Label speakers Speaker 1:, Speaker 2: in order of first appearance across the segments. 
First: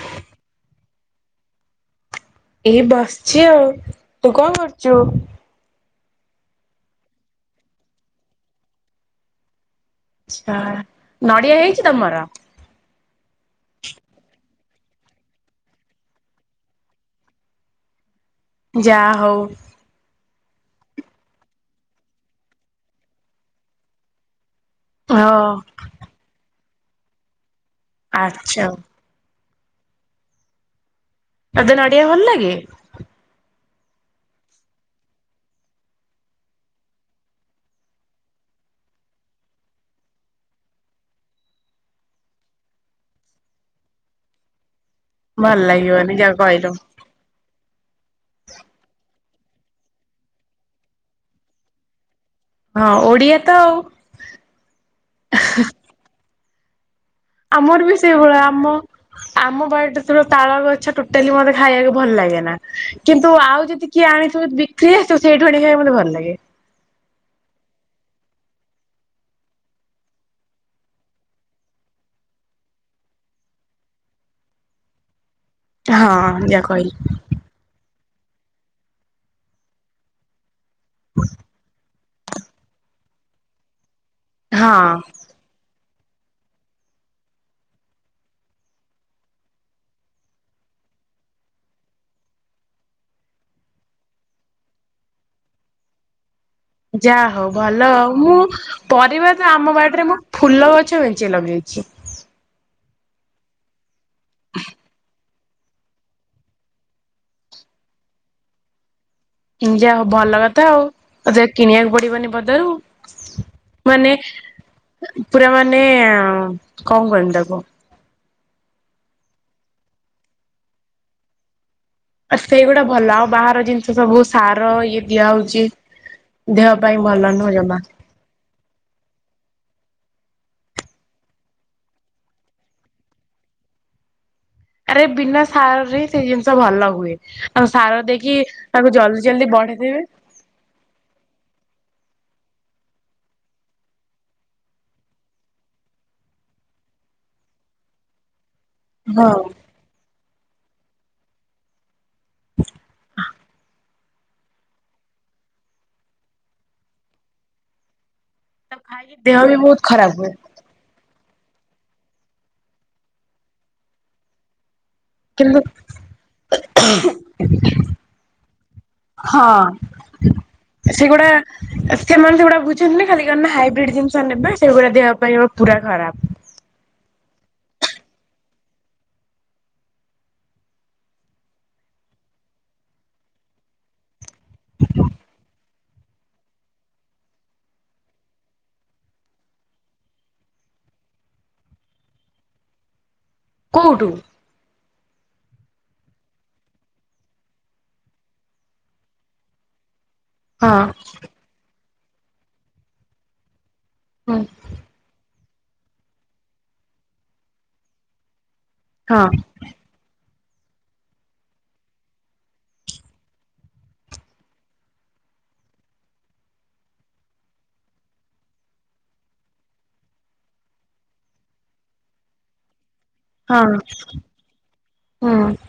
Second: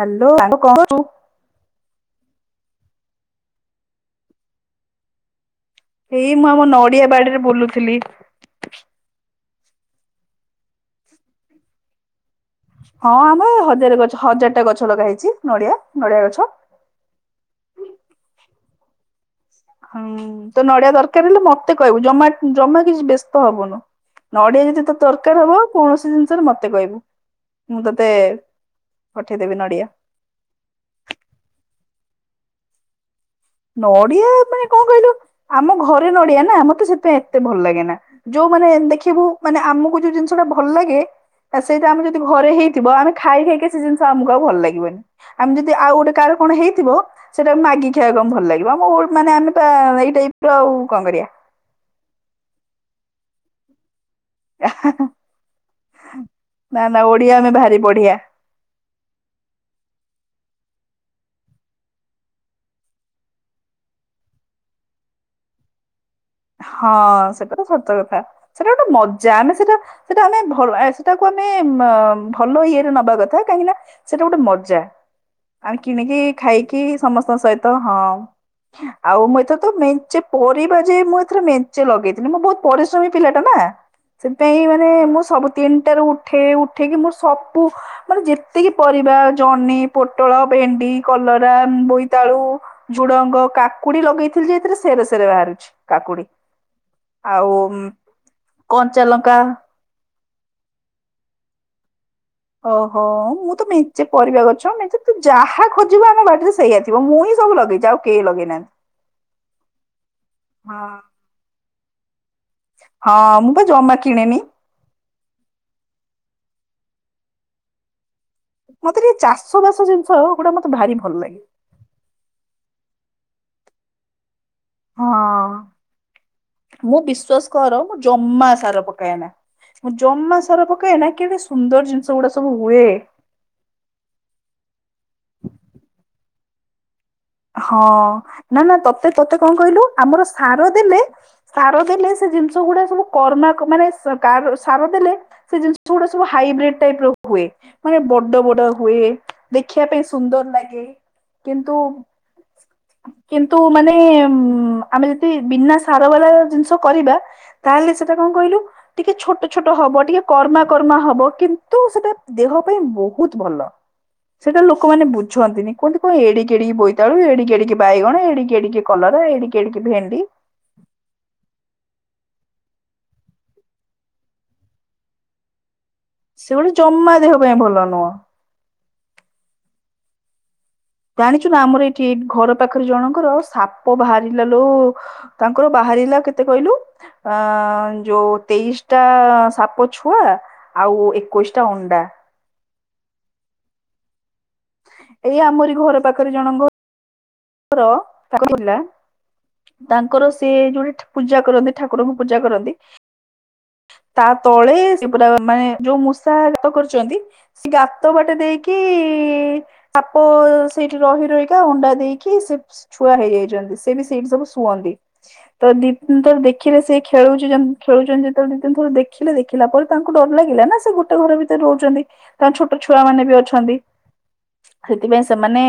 Speaker 1: Hello ସାଙ୍ଗ କଣ କରୁଛୁ?
Speaker 2: ଏଇ ବସିଛି ଆଉ ତୁ କଣ କରୁଛୁ?
Speaker 1: ଏଇ ମୁଁ ଆମ ନଡିଆ ବାଡିରେ ବୁଲୁଥିଲି। [inaudible]
Speaker 2: ଆଛା ନଡିଆ ହେଇଛି ତମର?
Speaker 1: ହଁ ଆମର ହଜାର ଗଛ ହଜାର ଟା ଗଛ ଲଗା ହେଇଛି ନଡିଆ ନଡିଆ ଗଛ। ହୁଁ।
Speaker 2: ଯା ହଉ
Speaker 1: ହଁ ତୋର ନଡିଆ ଦରକାର ହେଲେ ମତେ କହିବୁ ଜମା ଜମା କିଛି ବ୍ୟସ୍ତ ହବୁନୁ। ନଡ଼ିଆ ଯଦି ତତେ ଦରକାର
Speaker 2: ହଁ
Speaker 1: ହବ କୌଣସି ଜିନିଷରେ ମତେ କହିବୁ ମୁଁ ତତେ
Speaker 2: ଆଚ୍ଛା
Speaker 1: ପଠେଇ ଦେବି ନଡ଼ିଆ। [inaudible]
Speaker 2: ତତେ ନଡ଼ିଆ ଭଲ ଲାଗେ।
Speaker 1: ନଡିଆ ମାନେ କଣ କହିଲୁ ଆମ ଘରେ ନଡିଆ ନା ମତେ ସେଥିପାଇ ଏତେ ଭଲ ଲାଗେ ନା ଯୋଉ ମାନେ ଦେଖିବୁ ମାନେ ଆମକୁ ଯୋଉ ଜିନିଷ ଟା ଭଲ ଲାଗେ ଆ ସେଇଟା ଆମେ ଯଦି ଘରେ ହେଇଥିବ ଆମେ ଖାଇ ଖାଇକି ସେ ଜିନିଷ ଆମକୁ ଆଉ ଭଲ ଲାଗିବନି। ଆମେ
Speaker 2: ଭଲ
Speaker 1: ଯଦି ଆଉ ଗୋଟେ
Speaker 2: ଲାଗିବନି
Speaker 1: କାର
Speaker 2: ଯାହା
Speaker 1: କଣ
Speaker 2: କହିଲୁ
Speaker 1: ହେଇଥିବ ସେଇଟା କୁ ମାଗି ଖାଇବାକୁ ଭଲ ଲାଗିବ ଆମ ମାନେ ଆମେ ପା ଏଇ ଟାଇପର ଆଉ କଣ କରିବା। [inaudible]
Speaker 2: ହଁ ଓଡିଆ ତ ଆଉ
Speaker 1: [inaudible] ଓଡିଆ ଆମେ ଭାରି
Speaker 2: ଆମର ବି
Speaker 1: ବଢିଆ
Speaker 2: ସେଇଭଳିଆ ଆମ ଆମ ବାଡିରେ ଯେତେବେଳେ ତାଳ ଗ ଛ ଟୋଟାଲି ମତେ ଖାଇବାକୁ ଭଲ ଲାଗେ ନା କିନ୍ତୁ ଆଉ ଯଦି କିଏ ଆଣିଥିବ ବିକ୍ରି ହେଠୁ ସେଇଠୁ ଆଣିକି ଖାଇବାକୁ ମତେ ଭଲ ଲାଗେ।
Speaker 1: ହଁ ସେଟା ତ ସତ କଥା ସେଟା ଗୋଟେ ମଜା ଆମେ ସେଟା ସେଟା ଆମେ ଭଲ ସେଟାକୁ ଆମେ ଏ ମା ଭଲ ଇଏରେ ନବା କଥା କାହିଁକି ନା ସେଟା ଗୋଟେ ମଜା। ଆଉ କିଣିକି
Speaker 2: ହଁ ଯାହା
Speaker 1: ଖାଇକି
Speaker 2: କହିଲୁ
Speaker 1: ସମସ୍ତଙ୍କ ସହିତ ହଁ। ଆଉ ମୁଁ ଏଥର ତ ମେଞ୍ଚେ ପରିବା ଯେ ମୁଁ ଥର ମେଞ୍ଚେ ଲଗେଇଥିଲି ମୁଁ ବହୁତ ପରିଶ୍ରମୀ ପିଲାଟା ନା ସେଥିପାଇଁ ମାନେ
Speaker 2: ହଁ
Speaker 1: ମୁଁ ସବୁ ତିନି ଟାରୁ ଉଠେ ଉଠେଇକି ମୁଁ ସବୁ ମାନେ ଯେତିକି ପରିବା ଜହ୍ନି ପୋଟଳ ଭେଣ୍ଡି କଲରା ବୋଇତାଳୁ ଝୁଡଙ୍ଗ କାକୁଡି ଲଗେଇଥିଲି ଯେ ଏଥିରେ ସେରେ ସେରେ ବାହାରୁଛି। କାକୁଡ଼ି।
Speaker 2: ଯା ହଉ ଭଲ ହଉ ମୁଁ
Speaker 1: କଞ୍ଚା
Speaker 2: ପରିବା
Speaker 1: ଲଙ୍କା
Speaker 2: ତ ଆମ ବାଡିରେ ମୁଁ ଫୁଲ ଗଛ ମେଂଚେ ଲଗେଇଛି।
Speaker 1: ଓହୋ ମୁଁ ତ ମେଁଚେ ପରିବା ଗଛ ମେଞ୍ଚେ ତୁ ଯାହା ଖୋଜିବୁ ଆମ ବାଡିରେ ସେଇଆ ଥିବ ମୁଁ ହିଁ ସବୁ ଲଗେ ଇଛି ଆଉ କେହି ଲଗେଇ ନାହାନ୍ତି।
Speaker 2: ଯା ହଉ ଭଲ କଥା ଆଉ
Speaker 1: ହଁ
Speaker 2: ତତେ ଆଉ କିଣିବାକୁ ପଡିବନି ବ ଜାରୁ
Speaker 1: ହଁ ମୁଁ ବା ଜମା
Speaker 2: ମାନେ
Speaker 1: କିଣେନି
Speaker 2: ପୁରା ମାନେ କଣ କହିମି ତାକୁ?
Speaker 1: ମତେ ଟିକେ ଚାଷ ବାସ ଜିନିଷ ଏଗୁଡା ମତେ ଭାରି ଭଲ ଲାଗେ।
Speaker 2: ଆ ସେଇଗୁଡା ଭଲ ଆଉ ବାହାର ଜିନିଷ ସବୁ ସାର ଇଏ ଦିଆ ହଉଛି। ଦେହ ପାଇଁ
Speaker 1: ମୁଁ
Speaker 2: ଭଲ
Speaker 1: ବିଶ୍ଵାସ
Speaker 2: ନୁହଁ ଜମା
Speaker 1: କର ମୁଁ ଜମା ସାର ପକାଏନା। ମୁଁ ଜମା ସାର ପକାଏନା କେଡ଼େ ସୁନ୍ଦର ଜିନିଷ ଗୁଡା ସବୁ ହୁଏ। [inaudible]
Speaker 2: ଆରେ ବିନା ସାରରେ ସେ ଜିନିଷ ଭଲ ହୁଏ। ଆଉ
Speaker 1: ହଁ
Speaker 2: ସାର ଦେଇକି
Speaker 1: ନା ନା
Speaker 2: ତାକୁ
Speaker 1: ତତେ
Speaker 2: ଜଲ୍ଦି
Speaker 1: ତତେ
Speaker 2: ଜଲ୍ଦି
Speaker 1: କଣ କହିଲୁ
Speaker 2: ବଢେଇଦେବେ
Speaker 1: ଆମର ସାର ଦେଲେ ସାର ଦେଲେ ସେ ଜିନିଷ ଗୁଡ଼ା ସବୁ କର୍ମାକ ମାନେ ସାର ଦେଲେ ସେ ଜିନିଷ ଗୁଡ଼ା ସବୁ ହାଇବ୍ରିଡ ଟାଇ ର ହୁଏ ମାନେ ବଡ ବଡ ହୁଏ
Speaker 2: ହଁ
Speaker 1: ଦେଖିବା ପାଇଁ ସୁନ୍ଦର ଲାଗେ କିନ୍ତୁ [inaudible] କିନ୍ତୁ ମାନେ ନେ ଆମେ ଯଦି ବିନା ସାର ବାଲା ଜିନିଷ କରିବା ତାହେଲେ ସେ ଟା କଣ କହିଲୁ
Speaker 2: ତାକୁ
Speaker 1: ଟିକେ
Speaker 2: ଖାଇକି ଦେହ
Speaker 1: ଛୋଟ
Speaker 2: ବି
Speaker 1: ଛୋଟ
Speaker 2: ବହୁତ
Speaker 1: ହବ
Speaker 2: ଖରାପ
Speaker 1: ଟିକେ
Speaker 2: ହୁଏ
Speaker 1: କର୍ମା କର୍ମା ହବ। କିନ୍ତୁ ସେଟା ଦେହ ପାଇଁ ବହୁତ ଭଲ ସେଟା ଲୋ ଲୋକମାନେ
Speaker 2: କିନ୍ତୁ
Speaker 1: ବୁଝନ୍ତିନି କୁହନ୍ତି କଣ ଏଡିକି ଏଡିକି ବୋଇ ଵୋଇତାଳୁ ଏଡ଼ିକି ଏଡ଼ିକି ବାଇଗଣ ଏଡ଼ିକି ଏଡ଼ିକି କଲରା ଏଡ଼ିକି ଏଡ଼ିକି ଭେଣ୍ଡି
Speaker 2: ସେଗୁଡ଼ା ସେମାନେ ସେ ଗୁଡ଼ା ଖାଲି ହାଇବ୍ରିଡ଼୍ ଜିନିଷ ନେବେ ସେଗୁଡ଼ା ଦେହ ପାଇଁ ପୁରା ଖରାପ
Speaker 1: ସେ ଗୋଟେ ଜମା ଦେହ ପାଇଁ ଭଲ ନୁହଁ ଜାଣିଛୁ ନା ଆମର ଏଇଠି ଘର ପାଖରେ ଜଣଙ୍କର ସାପ ବାହାରିଲା ଲୋ ତାଙ୍କର ବାହା ବାହାରିଲା କେତେ କହିଲୁ ଯୋଉ ତେଇଶ ଟା ସାପ ଛୁଆ ଏକୋଇଶ୍ ଟା ଅଣ୍ଡା।
Speaker 2: କୋଉଠୁ?
Speaker 1: ଏଇ ଆମରି ଘର ପାଖରେ ଜଣଙ୍କ ର- ଥିଲା ତାଙ୍କର ସେ
Speaker 2: ହଁ
Speaker 1: ଯୋଉଠି ପୂଜା କରନ୍ତି ଠାକୁର ଠାକୁରଙ୍କୁ ପୂଜା କରନ୍ତି ତା ତଳେ ସେପୁରା ମାନେ ଯୋଉ ମୂଷା ଗାତ କରିଛନ୍ତି ସେ ଗାତ ବାଟେ ଦେଇକି କି
Speaker 2: ହଁ।
Speaker 1: ସାପ ସେଇଠି ରହି ରହିିକା ଅଣ୍ଡା ଦେଇକି ଛୁଆ ହେଇଯାଇଛନ୍ତି ସେ ବି ସେଇଠି ସବୁ ଶୁଅନ୍ତି ତ ଦି ତିନି ଜଣ ଦେଖିଲେ ସେ ଖେ ଖେଳୁ ଖେଳୁଛନ୍ତି ଯେତେବେଳେ ସେଦିନ ଥରେ ଦେଖିଲେ ଦେଖିଲା ପରେ ତାଙ୍କୁ ଡର ଲାଗିଲା ନା ସେ ଗୋଟେ ଘର ଭିତରେ ରହୁଛନ୍ତି ତାଙ୍କ ଛୋଟ ଛୁଆ ମାନେ ବି
Speaker 2: ହଁ
Speaker 1: ଅଛନ୍ତି ସେଥିପାଇଁ
Speaker 2: ହଁ
Speaker 1: ସେମାନେ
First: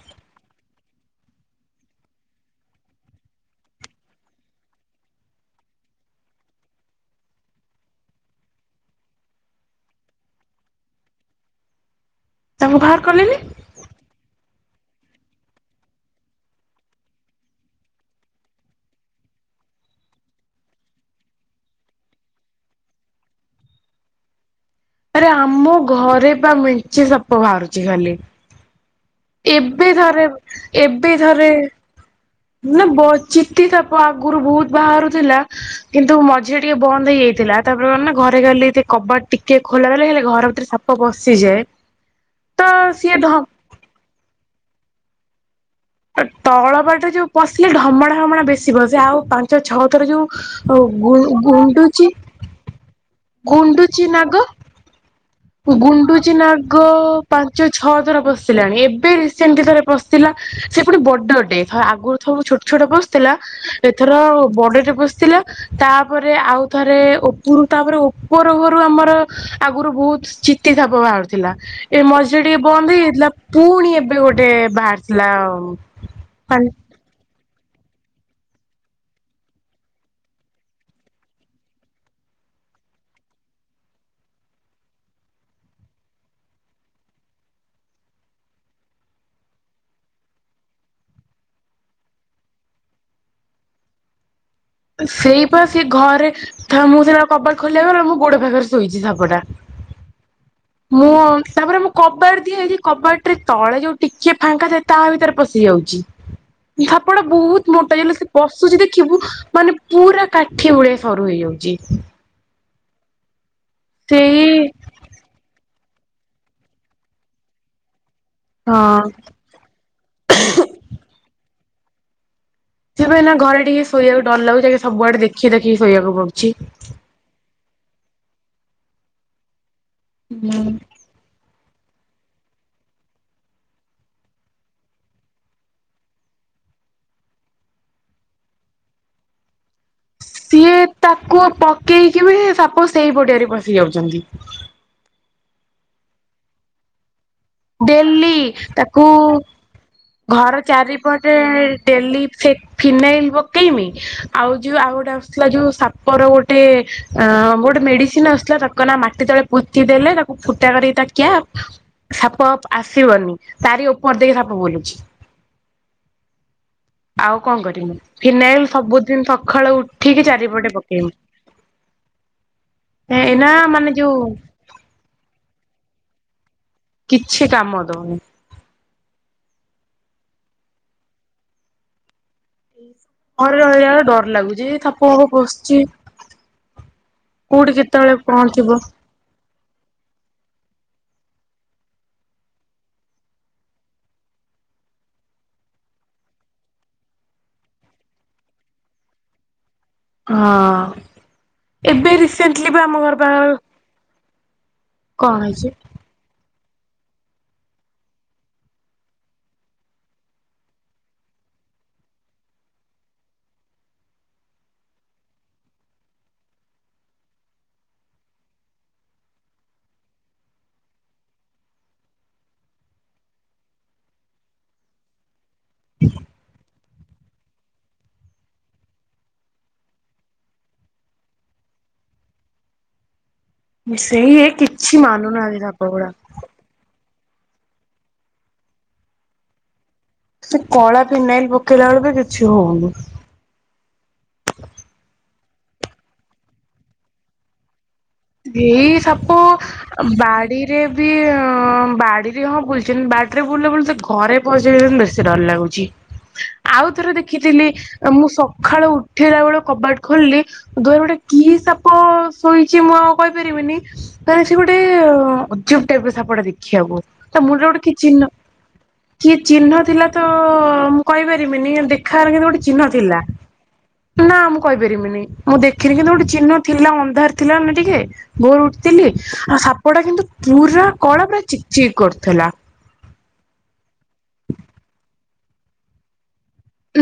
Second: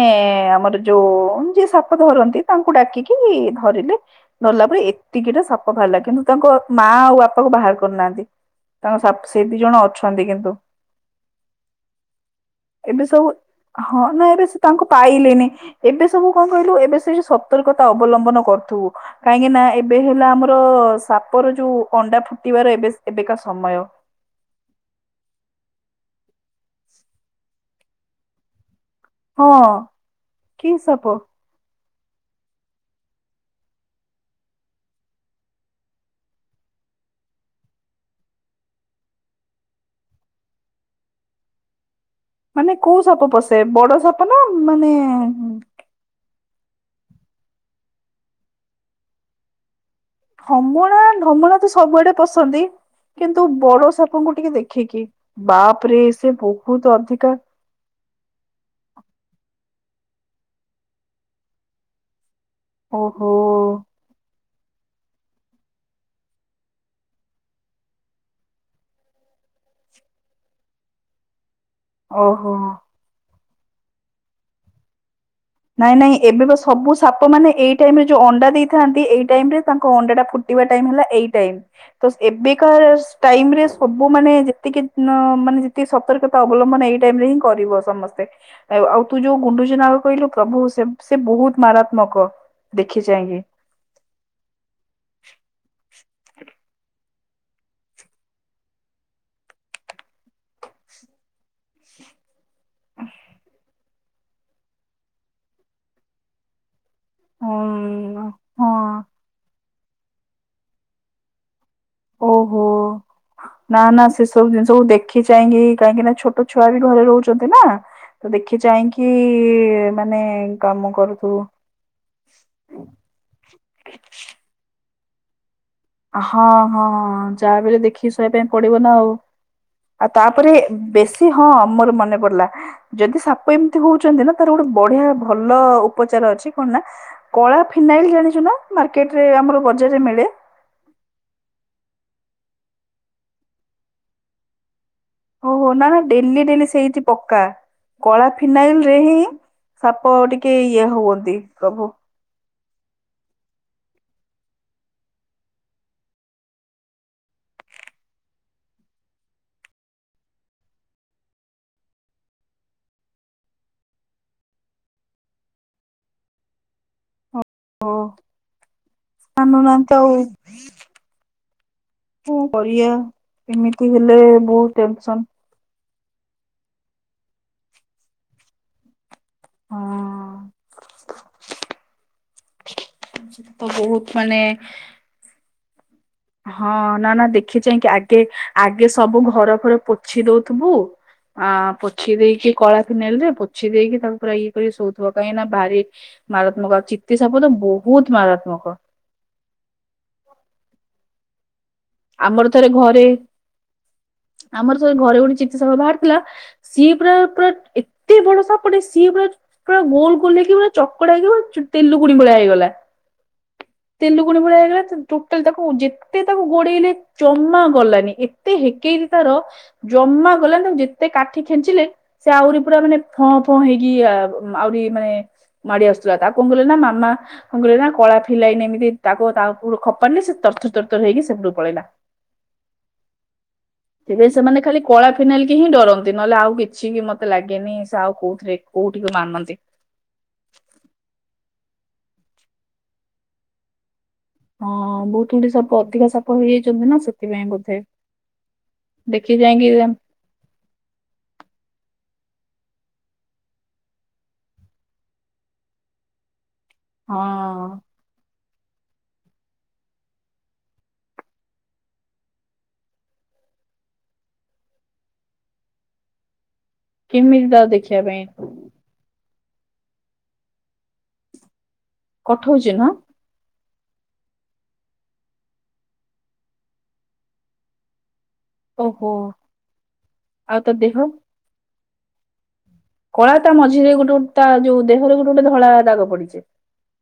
Speaker 1: ଆମର ଯୋଉ ଯିଏ ସାପ ଧରନ୍ତି ତାଙ୍କୁ ଡାକିକି ଧରିଲେ ଧରଲା ପରେ ଏତିକିଟା ସାପ ବାହାରିଲା କିନ୍ତୁ ତା ତାଙ୍କ ମା ଆଉ ବାପା କୁ ବାହାର କରୁନାହାନ୍ତି ତାଙ୍କ ସେଇ ଦି ଜଣ ଅଛନ୍ତି କିନ୍ତୁ
Speaker 2: ତାଙ୍କୁ ବାହାର
Speaker 1: ଏବେ ସବୁ
Speaker 2: କଲେନି
Speaker 1: ହଁ ନା ଏବେ ସେ ତାଙ୍କୁ ପାଇଲେନି ଏବେ ସବୁ କଣ କହିଲୁ ଏବେ ସେଠି ସତର୍କତା ଅବଲମ୍ବନ କରୁଥିବୁ କାହିଁକି ନା ଏବେ ହେଲା ଆମର ସାପର ଯୋଉ ଅଣ୍ଡା ଫୁଟିବାର ଏବେ ଏବେକା ସମୟ।
Speaker 2: ଆରେ ଆମ ଘରେ ବା ମିେଞ୍ଚେ ସାପ ବାହାରୁଛି ଖାଲି
Speaker 1: ହଁ
Speaker 2: ଏବେ ଥରେ
Speaker 1: କି ସାପ
Speaker 2: ଏବେ ଥରେ ନା ଚିତି ସାପ ଆଗରୁ ବହୁତ ବାହାରୁ ଥିଲା କିନ୍ତୁ ମଝି ଟିକେ ବନ୍ଦ ହେଇଯାଇ ଥିଲା ତାପରେ କଣ ନା ଘରେ ଖାଲି ଟିକେ କବାଟ ଟିକେ ଖୋଲା ହେଲେ ଘର ଭିତରେ ସାପ ପସିଯାଏ
Speaker 1: ମାନେ କୋଉ ସାପ ପସେ ବଡ ସାପ ନା ମାନେ
Speaker 2: ତଳ ବାଟରେ ଯୋଉ ପଶିଲେ ଢମଣା, ହମଣା ବେଶୀ ପସେ ଆଉ ପାଞ୍ଚ, ଛଅ ର ଯୋଉ
Speaker 1: ଢମଣା ଢମଣା ତ ସବୁଆଡେ
Speaker 2: ଗୁଣ୍ଡୁଚି
Speaker 1: ପସନ୍ଦ କିନ୍ତୁ ବଡ
Speaker 2: ଗୁଣ୍ଡୁଚି
Speaker 1: ସାପଙ୍କୁ
Speaker 2: ନାଗ
Speaker 1: ଟିକେ ଦେଖିକି ବାପରେ ସେ
Speaker 2: ଗୁଣ୍ଡୁଚି ନାଗ
Speaker 1: ବହୁତ ଅଧିକା
Speaker 2: ପାଞ୍ଚ, ଛଅ ଥର ପସିଲାଣି ଏବେ ରିସେଣ୍ଟଲି ଥରେ ବସିଥିଲା ସେ ପୁଣି ବଡଟେ ଆଗରୁ ସବୁ ଛୋଟ ଛୋଟ
Speaker 1: ଓହୋ
Speaker 2: ପସିଥିଲା ଏଥର ବଡଟେ ପସିଥିଲା ତାପରେ ଆଉ ଥରେ ଉପରୁ ତାପରେ ଉପରୁ ଘରୁ ଆମର ଆଗରୁ ବହୁତ ଚିତି ସାପ ବାହାରୁଥିଲା। ଏ ମଝିରେ
Speaker 1: ଓହୋ
Speaker 2: ଟିକେ ବନ୍ଦ ହେଇଯାଇଥିଲା ପୁଣି ଏବେ ଗୋଟେ ବାହାରୁ
Speaker 1: ନାଇଁ ନାଇଁ ଏବେ ଵା ସବୁ ସାପ ସାପ ମାନେ ଏଇ ଟାଇମ ରେ ଯୋଉ ଅଣ୍ଡା ଦେଇଥାନ୍ତି। ଏଇ ଟାଇମ ରେ ତାଙ୍କ ଅଣ୍ଡା ଟା ଫୁଟିବା ଟାଇ ହେଲା ଏଇ ଟାଇମ ତ ଏବେକା ଟାଇମ ରେ ସବୁ ମାନେ ଯେତିକି ମାନେ ଯେତିକି ସତର୍କତା ଅବଲମ୍ବନ ଏଇ ଟାଇମ ରେ କରିବ ସମସ୍ତେ ଆଉ ତୁ ଯୋଉ ଗୁଣ୍ଡୁଚି ନାଗ କହିଲୁ ସବୁ ସେ ସେ ବହୁତ ମାରାତ୍ମକ ଦେଖି ଚାହିଁକି।
Speaker 2: ସେଇପା ସେ ଘରେ ଥା ମୁଁ ଥା କବାଟ ଖୋଲିବା ମୁଁ ଗୋଡ ପାଖରେ ଶୋଇଛି ସାପଟା ମୁଁ ତାପରେ ମୁଁ କବାଟ ଦିଆଯାଇଛି କବାଟ ରେ ତଳେ ଯୋଉ ଟିକେ ଫାଙ୍କା ଥାଏ ତା ଭିତରେ ପଶି ଯାଉଛି ସାପଟା ବହୁତ ମୋଟା ହେଲେ ସେ
Speaker 1: ହଁ ହଁ
Speaker 2: ପଶୁଛି ଦେଖିବୁ ମାନେ ପୁରା କାଠି ଭଳିଆ ସରୁ ହେଇଯାଉଛି।
Speaker 1: ଓହୋ ନା ନା ସେ
Speaker 2: ସେଇ
Speaker 1: ସବୁ ଜିନିଷକୁ ଦେଖି ଚାହିଁକି କାହିଁକି ନା ଛୋଟ ଛୁଆ ବି ଘରେ ରହୁଛନ୍ତି ନା ତ ଦେଖି
Speaker 2: ହଁ
Speaker 1: ଚାହିଁକି ମାନେ କାମ କରୁଥୁବୁ।
Speaker 2: ସେପା ଏଇନା ଘରେ ଟିକେ ଶୋଇବାକୁ ଡର ଲାଗୁଚି ସବୁଆଡେ ଦେଖି ଦାଖି
Speaker 1: ହଁ ହଁ ଯାହାବି ହେଲେ ଦେଖ୍ ଖି [unintelligible] ଶୋଇବା ପାଇଁ ପଡିବ ନା ଆଉ, ଆଉ ତାପରେ
Speaker 2: ହୁଁ
Speaker 1: ବେଶୀ ହଁ ମୋର ମନେ ପଡିଲା, ଯଦି ସାପ ଏମିତି ହଉଛନ୍ତି ନା ତାର ଗୋଟେ ବଢିଆ ଭଲ ଉପଚାର ଅଛି, କଣ? କଳା ଫିନାଇଲ ଜାଣିଛୁ ନା? ମାର୍କେଟ ରେ ଆମର ବଜାରରେ ମିଳେ।
Speaker 2: ସିଏ ତାକୁ ପକେଇକି ବି ସାପ ସେଇ ପଡିଆରେ ପଶି ଯାଉଛନ୍ତି।
Speaker 1: ହ ନା, ନା ଡେଲି ଡେଲି ସେଇଠି ପ
Speaker 2: ଡେଲି, ତାକୁ
Speaker 1: ସାପ ଟିକେ
Speaker 2: ଘର
Speaker 1: ଇଏ
Speaker 2: ଚାରିପଟେ
Speaker 1: ହୁଅନ୍ତି ପ୍ରଭୁ।
Speaker 2: ଡେଲି ଫେକ୍ ଫିନାଇଲ ପକେଇମି, ଆଉ ଯୋଉ ଆଉ ଗୋଟେ ଆସୁଥିଲା ଯୋଉ ସାପର ଗୋଟେ, ଗୋଟେ ମେଡିସିନ ଆସୁଥିଲା ତାକୁ ନା ମାଟି ତଳେ ପୋତି ଦେଲେ ତାକୁ ଫୁଟା କରିକି ଟା କ୍ୟାପ୍ ସାପ ଆସିବନି ତାରି ଉପର ଦେଇକି ସାପ ବୁଲୁଛି
Speaker 1: [inaudible]
Speaker 2: ଆଉ କଣ କରିମି,
Speaker 1: ଓ
Speaker 2: ଫିନାଇଲ ସବୁଦିନ ସକାଳେ
Speaker 1: ମାନୁନାହାନ୍ତି ଆଉ
Speaker 2: ଉଠିକି ଚାରିପଟେ ପକେଇମି।
Speaker 1: [unintelligible] କରିବା,
Speaker 2: ଏଇନା ମାନେ
Speaker 1: ଏମିତି
Speaker 2: ଯୋଉ
Speaker 1: ହେଲେ ବହୁତ ଟେନସନ।
Speaker 2: କିଛି କାମ ଦଉନି।
Speaker 1: ହଁ
Speaker 2: ହରେ
Speaker 1: ତ
Speaker 2: ହରେଳେ
Speaker 1: ବହୁତ
Speaker 2: ଡର
Speaker 1: ମାନେ
Speaker 2: ଲାଗୁଛି ସାପ ପାପ ପଶୁଛି।
Speaker 1: ହଁ ନା ନା
Speaker 2: କୋଉଠି
Speaker 1: ଦେଖିଚାଇଁକି
Speaker 2: କେତେବେଳେ
Speaker 1: ଆଗେ
Speaker 2: କଣ ଥିବ।
Speaker 1: ଆଗେ ସବୁ ଘର ଫର ପୋଛି ଦଉ ତୁବୁ [unintelligible] ଆ ପୋଛି ଦେଇକି, କଳା ଫିନାଇଲ ରେ ପୋଛି ଦେଇକି ତାକୁ ପୁରା ଇଏ କରି ଶୋଉଥିବ, କାହିଁକି ନା ବାରି ମାରାତ୍ମକ ଆଉ ଚିତ୍ତି ସାପ ତ ବହୁତ ମାରାତ୍ମକ।
Speaker 2: ହଁ। ଏବେ
Speaker 1: ଆମର ଥରେ
Speaker 2: ରିସେଣ୍ଟଲି ବି ଆମ
Speaker 1: ଘରେ,
Speaker 2: ଘର ପାଖରେ
Speaker 1: ଆମର ଥରେ ଘରେ ଗୋଟେ
Speaker 2: କଣ
Speaker 1: ଚିିତି
Speaker 2: ହେଇଛି
Speaker 1: ସାପ ବାହାରିଥିଲା। ସିଏ ପୁରା ପୁରା ଏତେ ବଡ ସାପଟେ, ସିଏ ପୁରା ପୁରା ଗୋଲ ଗୋଲ ହେଇକି ପୁରା ଚକଡାକି ଭା ତେଲୁ ଗୁଣି ଭଳିଆ ହେଇଗଲା, ତେଲୁ ଗୁଣି ଭଳିଆ ହେଇଗଲା, ଟୋଟାଲ ତାକୁ ଯେତେ ତାକୁ ଗୋଡେଇଲେ ଜମା ଗଲାନି, ଏତେ ହେକେଇକି ତାର ଜମା ଗଲାନି ଯେତେ କାଠି ଖେଞ୍ଚିଲେ ସେ ଆହୁରି ପୁରା ମାନେ ଫଁ ଫଁ ହେଇକି ଆହୁରି ମାନେ, ମାଡି ଆସୁଥିଲା, ତାକୁ କଣ କହିଲେ ନା ମାମା କଣ କହିଲେ ନା, କଳା ଫିଲାଇନି ଏମିତି ତାକୁ ତା ଉପରକୁ ଖପାରିଲେ, ସେତ ତର ତର ହେଇକି ସେପଟକୁ ପଳେଇଲା ତବେ
Speaker 2: ସେଇ ଏ
Speaker 1: ସେମାନେ ଖାଲି
Speaker 2: କିଛି
Speaker 1: କଳା ଫିନାଇଲ କି
Speaker 2: ମାନୁନାହାନ୍ତି
Speaker 1: ହିଁ
Speaker 2: ସାପ ଗୁଡା।
Speaker 1: ଡରନ୍ତି ନହେଲେ ଆଉ କିଛି କି ମତେ ମତେ ଲାଗେନି, ସେ ଆଉ କୋଉଥିରେ କୋଉଠି କି ମାନନ୍ତି।
Speaker 2: ସେ କଳା ଫିନାଇଲ ପକେଇଲା ବେଳେ ବି କିଛି ହଉନି।
Speaker 1: ହଁ ବହୁତ ଗୁଡେ ସାପ ଅଧିକା ସାପ ହେଇଯାଇଛନ୍ତି ନା, ସେଥିପାଇଁ ବୋଧେ
Speaker 2: ଏଇ
Speaker 1: ଦେଖି
Speaker 2: ସାପ
Speaker 1: ଯାଇକି
Speaker 2: ବାଡିରେ ବି ବାଡି ହଁ ବୁଲଛନ୍ତି ବାଡ଼ିରେ ବୁଲିଲେ ବୁଲ ତ ଘରେ ପଶି ଯାଉଛନ୍ତି ବେଶୀ ଡର ଲାଗୁଛି। ଆଉଥରେ ଦେଖିଥିଲି,
Speaker 1: ହଁ
Speaker 2: ମୁଁ ସକାଳୁ ଉ ଉଠିଲା ବେଳୁ କବାଟ ଖୋଲିଲି ଦୁଆରେ ଗୋଟେ କି ସାପ ଶୋଇଛି? ଚି ମୁଁ ଆଉ କହିପାରିବିନି କାଇଁନା ସେ ଗୋଟେ ଅଜବ ଟାଇପ ର ସାପ ଟା ଦେଖ ଦେଖିବାକୁ, ତା
Speaker 1: କେମିତି ତାକୁ
Speaker 2: ମୁଣ୍ଡରେ ଗୋଟେ କି
Speaker 1: ଦେଖିବା ପାଇଁ
Speaker 2: ଚିହ୍ନ କିଏ ଚିହ୍ନ ଥିଲା ତ ମୁଁ କହିପାରିବିନି ଦେଖା ହାର କିନ୍ତୁ ଗୋଟେ
Speaker 1: କଠଉଛି ନା
Speaker 2: ଚିହ୍ନ ଥିଲା ନା ମୁଁ କହିପାରିବିନି, ମୁଁ ଦେଖିନି କିନ୍ତୁ ଗୋଟେ ଚିହ୍ନ ଥିଲା ଅନ୍ଧାର ଥିଲା ନା ଟିକେ ଭୋର ଉଠିଥିଲି
Speaker 1: ଓହୋ
Speaker 2: ଆଉ ସାପ ଟା କିନ୍ତୁ
Speaker 1: ଆଉ ତା
Speaker 2: ପୁରା
Speaker 1: ଦେହ
Speaker 2: କଳା ପା ଚିକ୍ ଚିକ କରୁଥିଲା
Speaker 1: କଳା ତା ମଝିରେ ଗୋଟେ ଗୋଟେ ତା ଯୋଉ ଦେହରେ ଗୋଟେ ଗୋଟେ ଧଳା ଦାଗ ପଡିଚି।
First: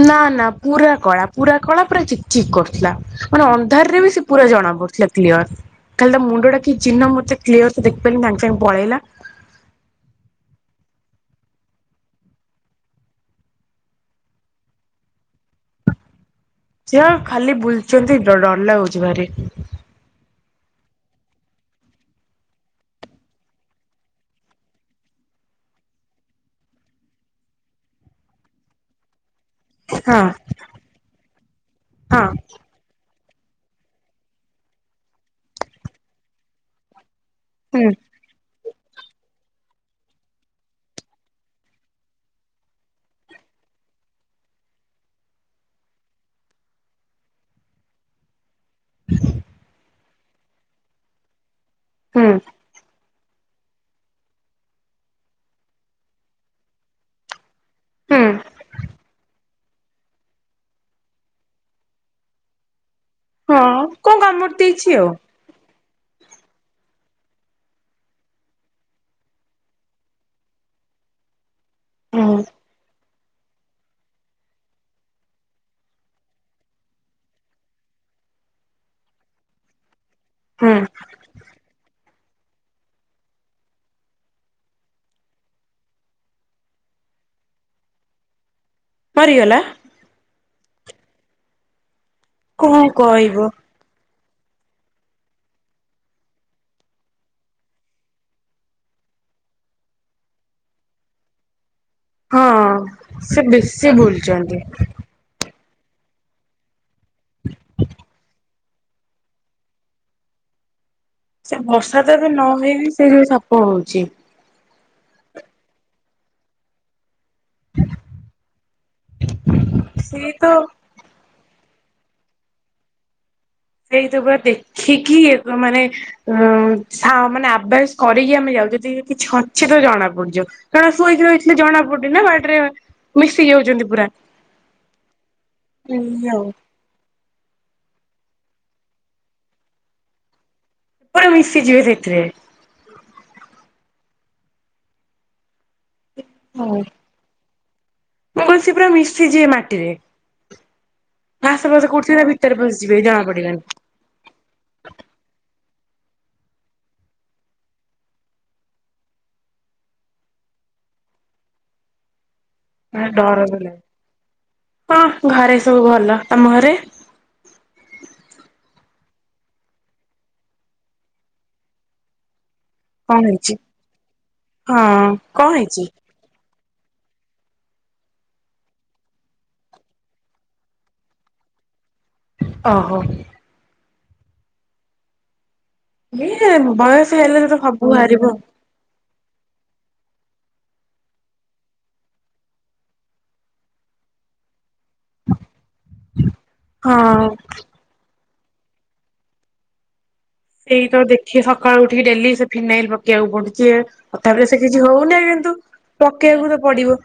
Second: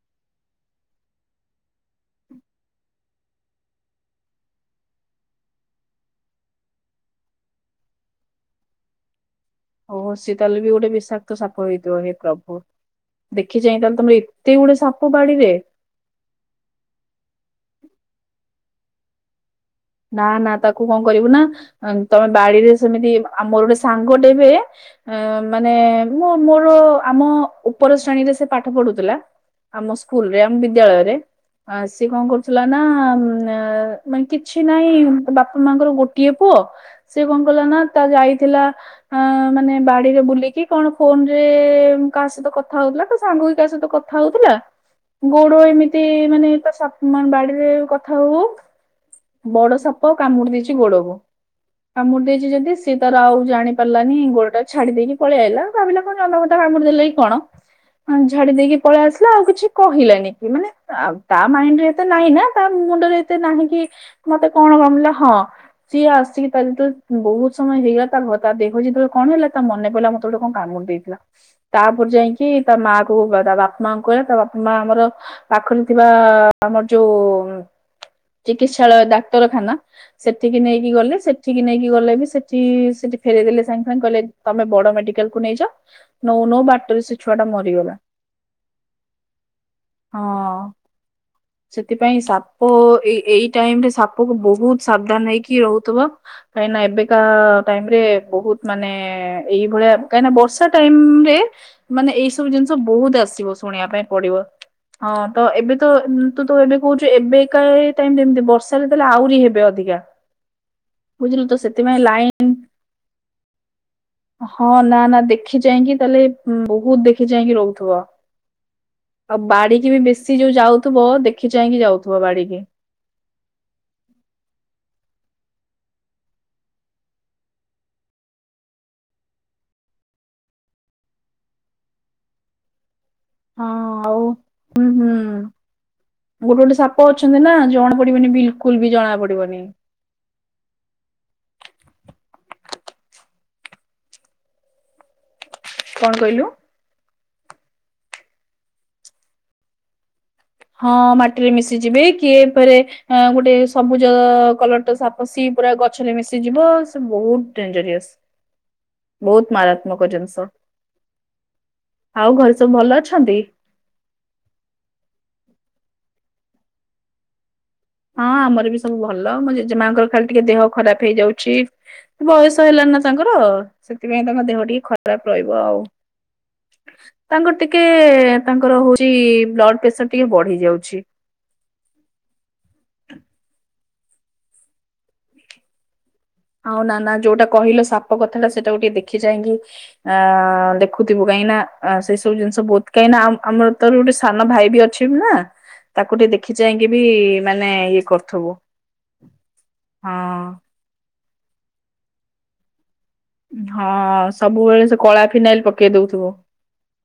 Speaker 2: ନା ନା ପୁରା କଳା, ପୁରା କଳା ପୁରା ଚିକ ଚିକ୍ କରୁଥିଲା, ମାନେ ଅନ୍ଧାରରେ ବି ସେ ପୁରା ଜଣା ପଡୁଥିଲା କ୍ଲିଅର। ଖାଲି ତା ମୁଣ୍ଡ ଟା କି ଚିହ୍ନ ମତେ କ୍ଲିୟର ସେ ଦେଖିପାରିଲିନି, ସାଙ୍ଗେ ସାଙ୍ଗେ ପଳେଇଲା।
Speaker 1: ଓ ହ ସେ ତାହେଲେ ବି ଗୋଟେ ବିଷାକ୍ତ ସାପ ହେଇଥିବ, ହେ ପ୍ରଭୁ ଦେଖି ଚାଇଁ ତାହେଲେ ତମର ଏତେ ଗୁଡେ ସାପ ବାଡିରେ
Speaker 2: ସେ ଖାଲି ବୁଲୁଛନ୍ତି, ଡର ଲାଗୁଛି ଭାରି।
Speaker 1: ନା, ନା, ତାକୁ କଣ କରିବୁ ନା ତମେ ବାଡିରେ ସେମିତି, ଆମର ଗୋଟେ ସାଙ୍ଗଟେଏବେ ଆ ମାନେ ମୁଁ ମୋର ଆମ ଉପର ଶ୍ରେଣୀରେ ସେ ପାଠ ପଢୁଥିଲା। ଆମ
Speaker 2: ହଁ
Speaker 1: ସ୍କୁଲରେ ଆମ ବିଦ୍ୟାଳୟରେ ସିଏ
Speaker 2: ହଁ
Speaker 1: କଣ କରୁଥିଲା ନା ଉଁ ମାନେ କିଛି ନହିଁ ବାପା ମାଙ୍କର ଗୋଟିଏ ପୁଅ ସେ କଣ କଲା ନା
Speaker 2: ହୁଁ
Speaker 1: ତା ଯାଇଥିଲା ଅ ମାନେ ବାଡିରେ ବୁଲିକି କଣ ଫୋନ୍‌ ରେ କାହା ସହିତ କଥା ହଉଥିଲା ତା ସାଙ୍ଗ ହେ କାହା ସ ଗୋଟେ କଥା ହଉଥିଲା। ଗୋଡ ଏମିତି ମାନେ ତା ବାଡିରେ କଥା ହଉ ହଉ ବଡ ସାପ କାମୁଡି ଦେଇେଇଛି ଗୋଡ କୁ କାମୁଡି
Speaker 2: ହୁଁ
Speaker 1: ଦେଇଛି ଯଦି ସ ତର ଆଉ ଜାଣି ପାରିଲାନି ଗୋଡଟା ଛାଡି ଦେଇକି ପଳେଇଆ ଆଲାଉ ଭାବିଲା କହ ଅମତା କାମ ଦେଲେ କି କଣ
Speaker 2: ହୁଁ।
Speaker 1: ଝାଡି ଦେଇକି ପଳେଇ ଆସିଲା ଆଉ କିଛି କହିଲାନି କି ମାନେ ତା ମାଇଣ୍ଡ ରେ ଏତେ ନାଇଁ ନା ତା ମୁଣ୍ଡରେ ଏତେ ନାହିଁ
Speaker 2: ହଁ
Speaker 1: କି
Speaker 2: କଣ
Speaker 1: ମତେ
Speaker 2: କାମୁଡି
Speaker 1: କଣ
Speaker 2: ଦେଇଛି ଆଉ
Speaker 1: କାମୁଡ଼ିଲା ହଁ। ସିଏ ଆସିକି ତାର ଯେ ବହୁତ ସମୟ ହେଇଗଲା ତା ଦେହ ଯେତେବେଳେ କଣ ହେଲା ତା ମନ ପିଲା ମତେ ଗଟେ କଣ କାମ ମୁଣ୍ଡେଇଥିଲା ତାପରେ
Speaker 2: ହୁଁ
Speaker 1: ଯାଇକି ତା ମା ପୁଅ କୁ ତା ବାପା ମାଆ ଙ୍କୁ କହିବା ତା ବାପା ମାଆ ଆମର ପାଖରେ ଥିବା ଆମର ଯୋଉ ଚିକିତ୍ସାଳୟ ଡାକ୍ତରଖାନା ସେଠିକି
Speaker 2: ହୁଁ
Speaker 1: ନେଇକି ଗଲେ ସେଠିକି ନେଇକି ଗଲେ ବି ସେ ସେଠି ଫେରଇଦେଲେ ସାଙ୍ଗେ ସାଙ୍ଗେ କହିଲେ ତମେ ବଡ ମେଡିକାଲକୁୁ ନେଇଯାଅ ନୋଉ ନଉ ବାଟରେ ସେ ଛୁଆ ଟା ମରିଗଲା।
Speaker 2: ପରିଗଲା।
Speaker 1: ହଁ। ସେଥିପାଇଁ ସାପ
Speaker 2: କଣ
Speaker 1: ଏ
Speaker 2: କହିବ
Speaker 1: ଏଇ ଟାଇମ ରେ ସା ବହୁତ ସାବଧାନ ହେଇକି ରହୁଥିବ କାହିଁକି ନା ଏବେକା ଟାଇମ ରେ ବହୁତ ମାନେ ଏଁ ଏଇଭଳିଆ କାହିଁକ ବର୍ଷା ଟାଇମ୍ ରେ ମାନେ ଏଇ
Speaker 2: ହଁ
Speaker 1: ସବୁ ଜିନିଷ ବହୁତ
Speaker 2: ସେ
Speaker 1: ଆସିବ ଶୁଣିବା
Speaker 2: ବେଶୀ
Speaker 1: ପାଇଁ ପଡିବ।
Speaker 2: ବୁଲୁଛନ୍ତି
Speaker 1: ହଁ ତ ଏବେ ତ ତୁ ତୁ ଏବେ କହୁଛୁ ଏବେକାଏ ଟାଇମ୍ ଯେମିତି ବର୍ଷା ହେଇଥିଲା ଆହୁରି ହେବେ ଅଧିକା। [inaudible]
Speaker 2: ସେ
Speaker 1: ସେଥିପାଇଁ
Speaker 2: ବର୍ଷା ତ ଏବେ
Speaker 1: ଲାଇନ
Speaker 2: ନହେଇବି ସେଇଜୌ ସାପ ହଉଛି।
Speaker 1: ହଁ ନା ନା ଦେଖିଚାଇଁକି ତାହେଲେ ବହୁତ ଦେ ଦେଖି ଯାଇକି ରହୁଥିବ [inaudible] ଆଉ ବାଡିକି ବି
Speaker 2: ସେଇ
Speaker 1: ବେଶି
Speaker 2: ତ
Speaker 1: ଯୋଉ ଯାଉଥିବ ଦେଖି ଯାଇକି ଯାଉଥିବ ବାଡିିକି।
Speaker 2: ସେଇ ସ ପୁରା ଦେଖିକି ଏବେ ମାନେ ଉଁ ସାମନା ଆବାଜ କରିକି ଆମେ ଯାଉ। ଯଦି କିଛି ଅଛି ତ ଜଣା ପଡିଯାଉ କାରଣ ଶୁଇକି ରଥିଲେ ଜଣା ପଡୁନି ନା ବାଟରେ ମିଶି
Speaker 1: ହଁ
Speaker 2: ଯାଉଛନ୍ତି ପୁରା
Speaker 1: ଆଉ ହୁଁ ହୁଁ
Speaker 2: ଆଉ
Speaker 1: ଗୋଟେ ଗୋଟେ ସାପ ଅଛନ୍ତି ନା ଜଣା ପଡିବନି ବିଲକୁଲ ବି ଜଣା ପଡିବନି। [inaudible]
Speaker 2: ମିଶିଯିବେ ସେଥିରେ। [inaudible]
Speaker 1: କଣ କହିଲୁ।
Speaker 2: ମୁଁ କହିଲି ସେ ପୁରା ମିଶି ଯିବେ ମାଟିରେ।
Speaker 1: ହଁ ମାଟିରେ
Speaker 2: ଘାସ ଫାସ
Speaker 1: ମିଶିଯିବେ
Speaker 2: କୋଉଠି ଥିଲା
Speaker 1: କିଏ
Speaker 2: ଭିତରେ
Speaker 1: ଏପରେ
Speaker 2: ପଶିଯିବେ ଜଣା
Speaker 1: ଗୋଟେ
Speaker 2: ପଡିବନି
Speaker 1: ସବୁଜ କଲରଟ ସାପ ସି ପୁରା ଗଛରେ ମିଶିଯିବ ସେ ବହୁତ ଡେଞ୍ଜରିୟସ। ବହୁତ ମାରାତ୍ମକ ଜିନିଷ [inaudible] ଆଉ ଘରେ ସବୁ ଭଲ
Speaker 2: ଭାରି
Speaker 1: ଅଛନ୍ତି?
Speaker 2: ଡରତ ଲାଗେ [inaudible] ହଁ ଘରେ। ତୁ ଭଲ ତମ ଘରେ [inaudible]
Speaker 1: ହଁ ଆମର ବି ସବୁ ଭଲ ମୁ ଜେଜେମାଙ୍କର ଖାଲି ଟିକେ ଦେହ ଖରାପ ହେଇଯାଉଛି ବୟସ ହେଲାନି ନା
Speaker 2: କଣ
Speaker 1: ତାଙ୍କର
Speaker 2: ହେଇଛି?
Speaker 1: ସେଥିପାଇଁ ତାଙ୍କ ଦେହ ଟିକେ
Speaker 2: ହଁ
Speaker 1: ଖରାପ
Speaker 2: କଣ
Speaker 1: ରହିବ ଆଉ।
Speaker 2: ହେଇଛି?
Speaker 1: ତାଙ୍କର ଟିକେ ତାଙ୍କର ହଉଛି ବ୍ଲଡ ପ୍ରେସର ଟିକେ ବଢି ଯାଉଛି। ହୁଁ
Speaker 2: ଓହୋ। ଇଏ
Speaker 1: ଆଉ ନା
Speaker 2: ବୟସ
Speaker 1: ନା
Speaker 2: ହେଲେ
Speaker 1: ଯୋଉଟା
Speaker 2: ତ
Speaker 1: କହିଲ
Speaker 2: ସବୁ
Speaker 1: ସାପ
Speaker 2: ବାହାରିବ।
Speaker 1: କଥା ଟା ସେଟାକୁ ଟିକେ ଦେଖି ଚାହିଁକି। ଆ ଲେଖୁଥିବୁ କାହିଁକିନା ସେଇ ସବୁ ଜିନିଷ ବହୁତ କାହିଁକି ନା ଆମର ତୋର ଗୋଟେ ସାନ ଭାଇ ବି ଅଛି। ନା ତାକୁ ଟିକେ ଦେଖି ଚାହିଁକି
Speaker 2: ହଁ
Speaker 1: ବି ମାନେ ଇଏ କରୁଥିବୁ। [inaudible]
Speaker 2: ସେଇ ତ ଦେଖି ସକାଳୁ ଉଠିକି ଡେଲି ସେ ଫିନାଇଲ କିଆଉ ପଡୁଛି
Speaker 1: ହଁ
Speaker 2: ତଥାପିରେ ସେ
Speaker 1: ସବୁବେଳେ
Speaker 2: କିଛି
Speaker 1: କଳା
Speaker 2: ହଉନି କିନ୍ତୁ
Speaker 1: ଫିନାଇଲ ପକେଇ ଦଉଥିବୁ।
Speaker 2: ପକେଇବାକୁ ତ ପଡିବ।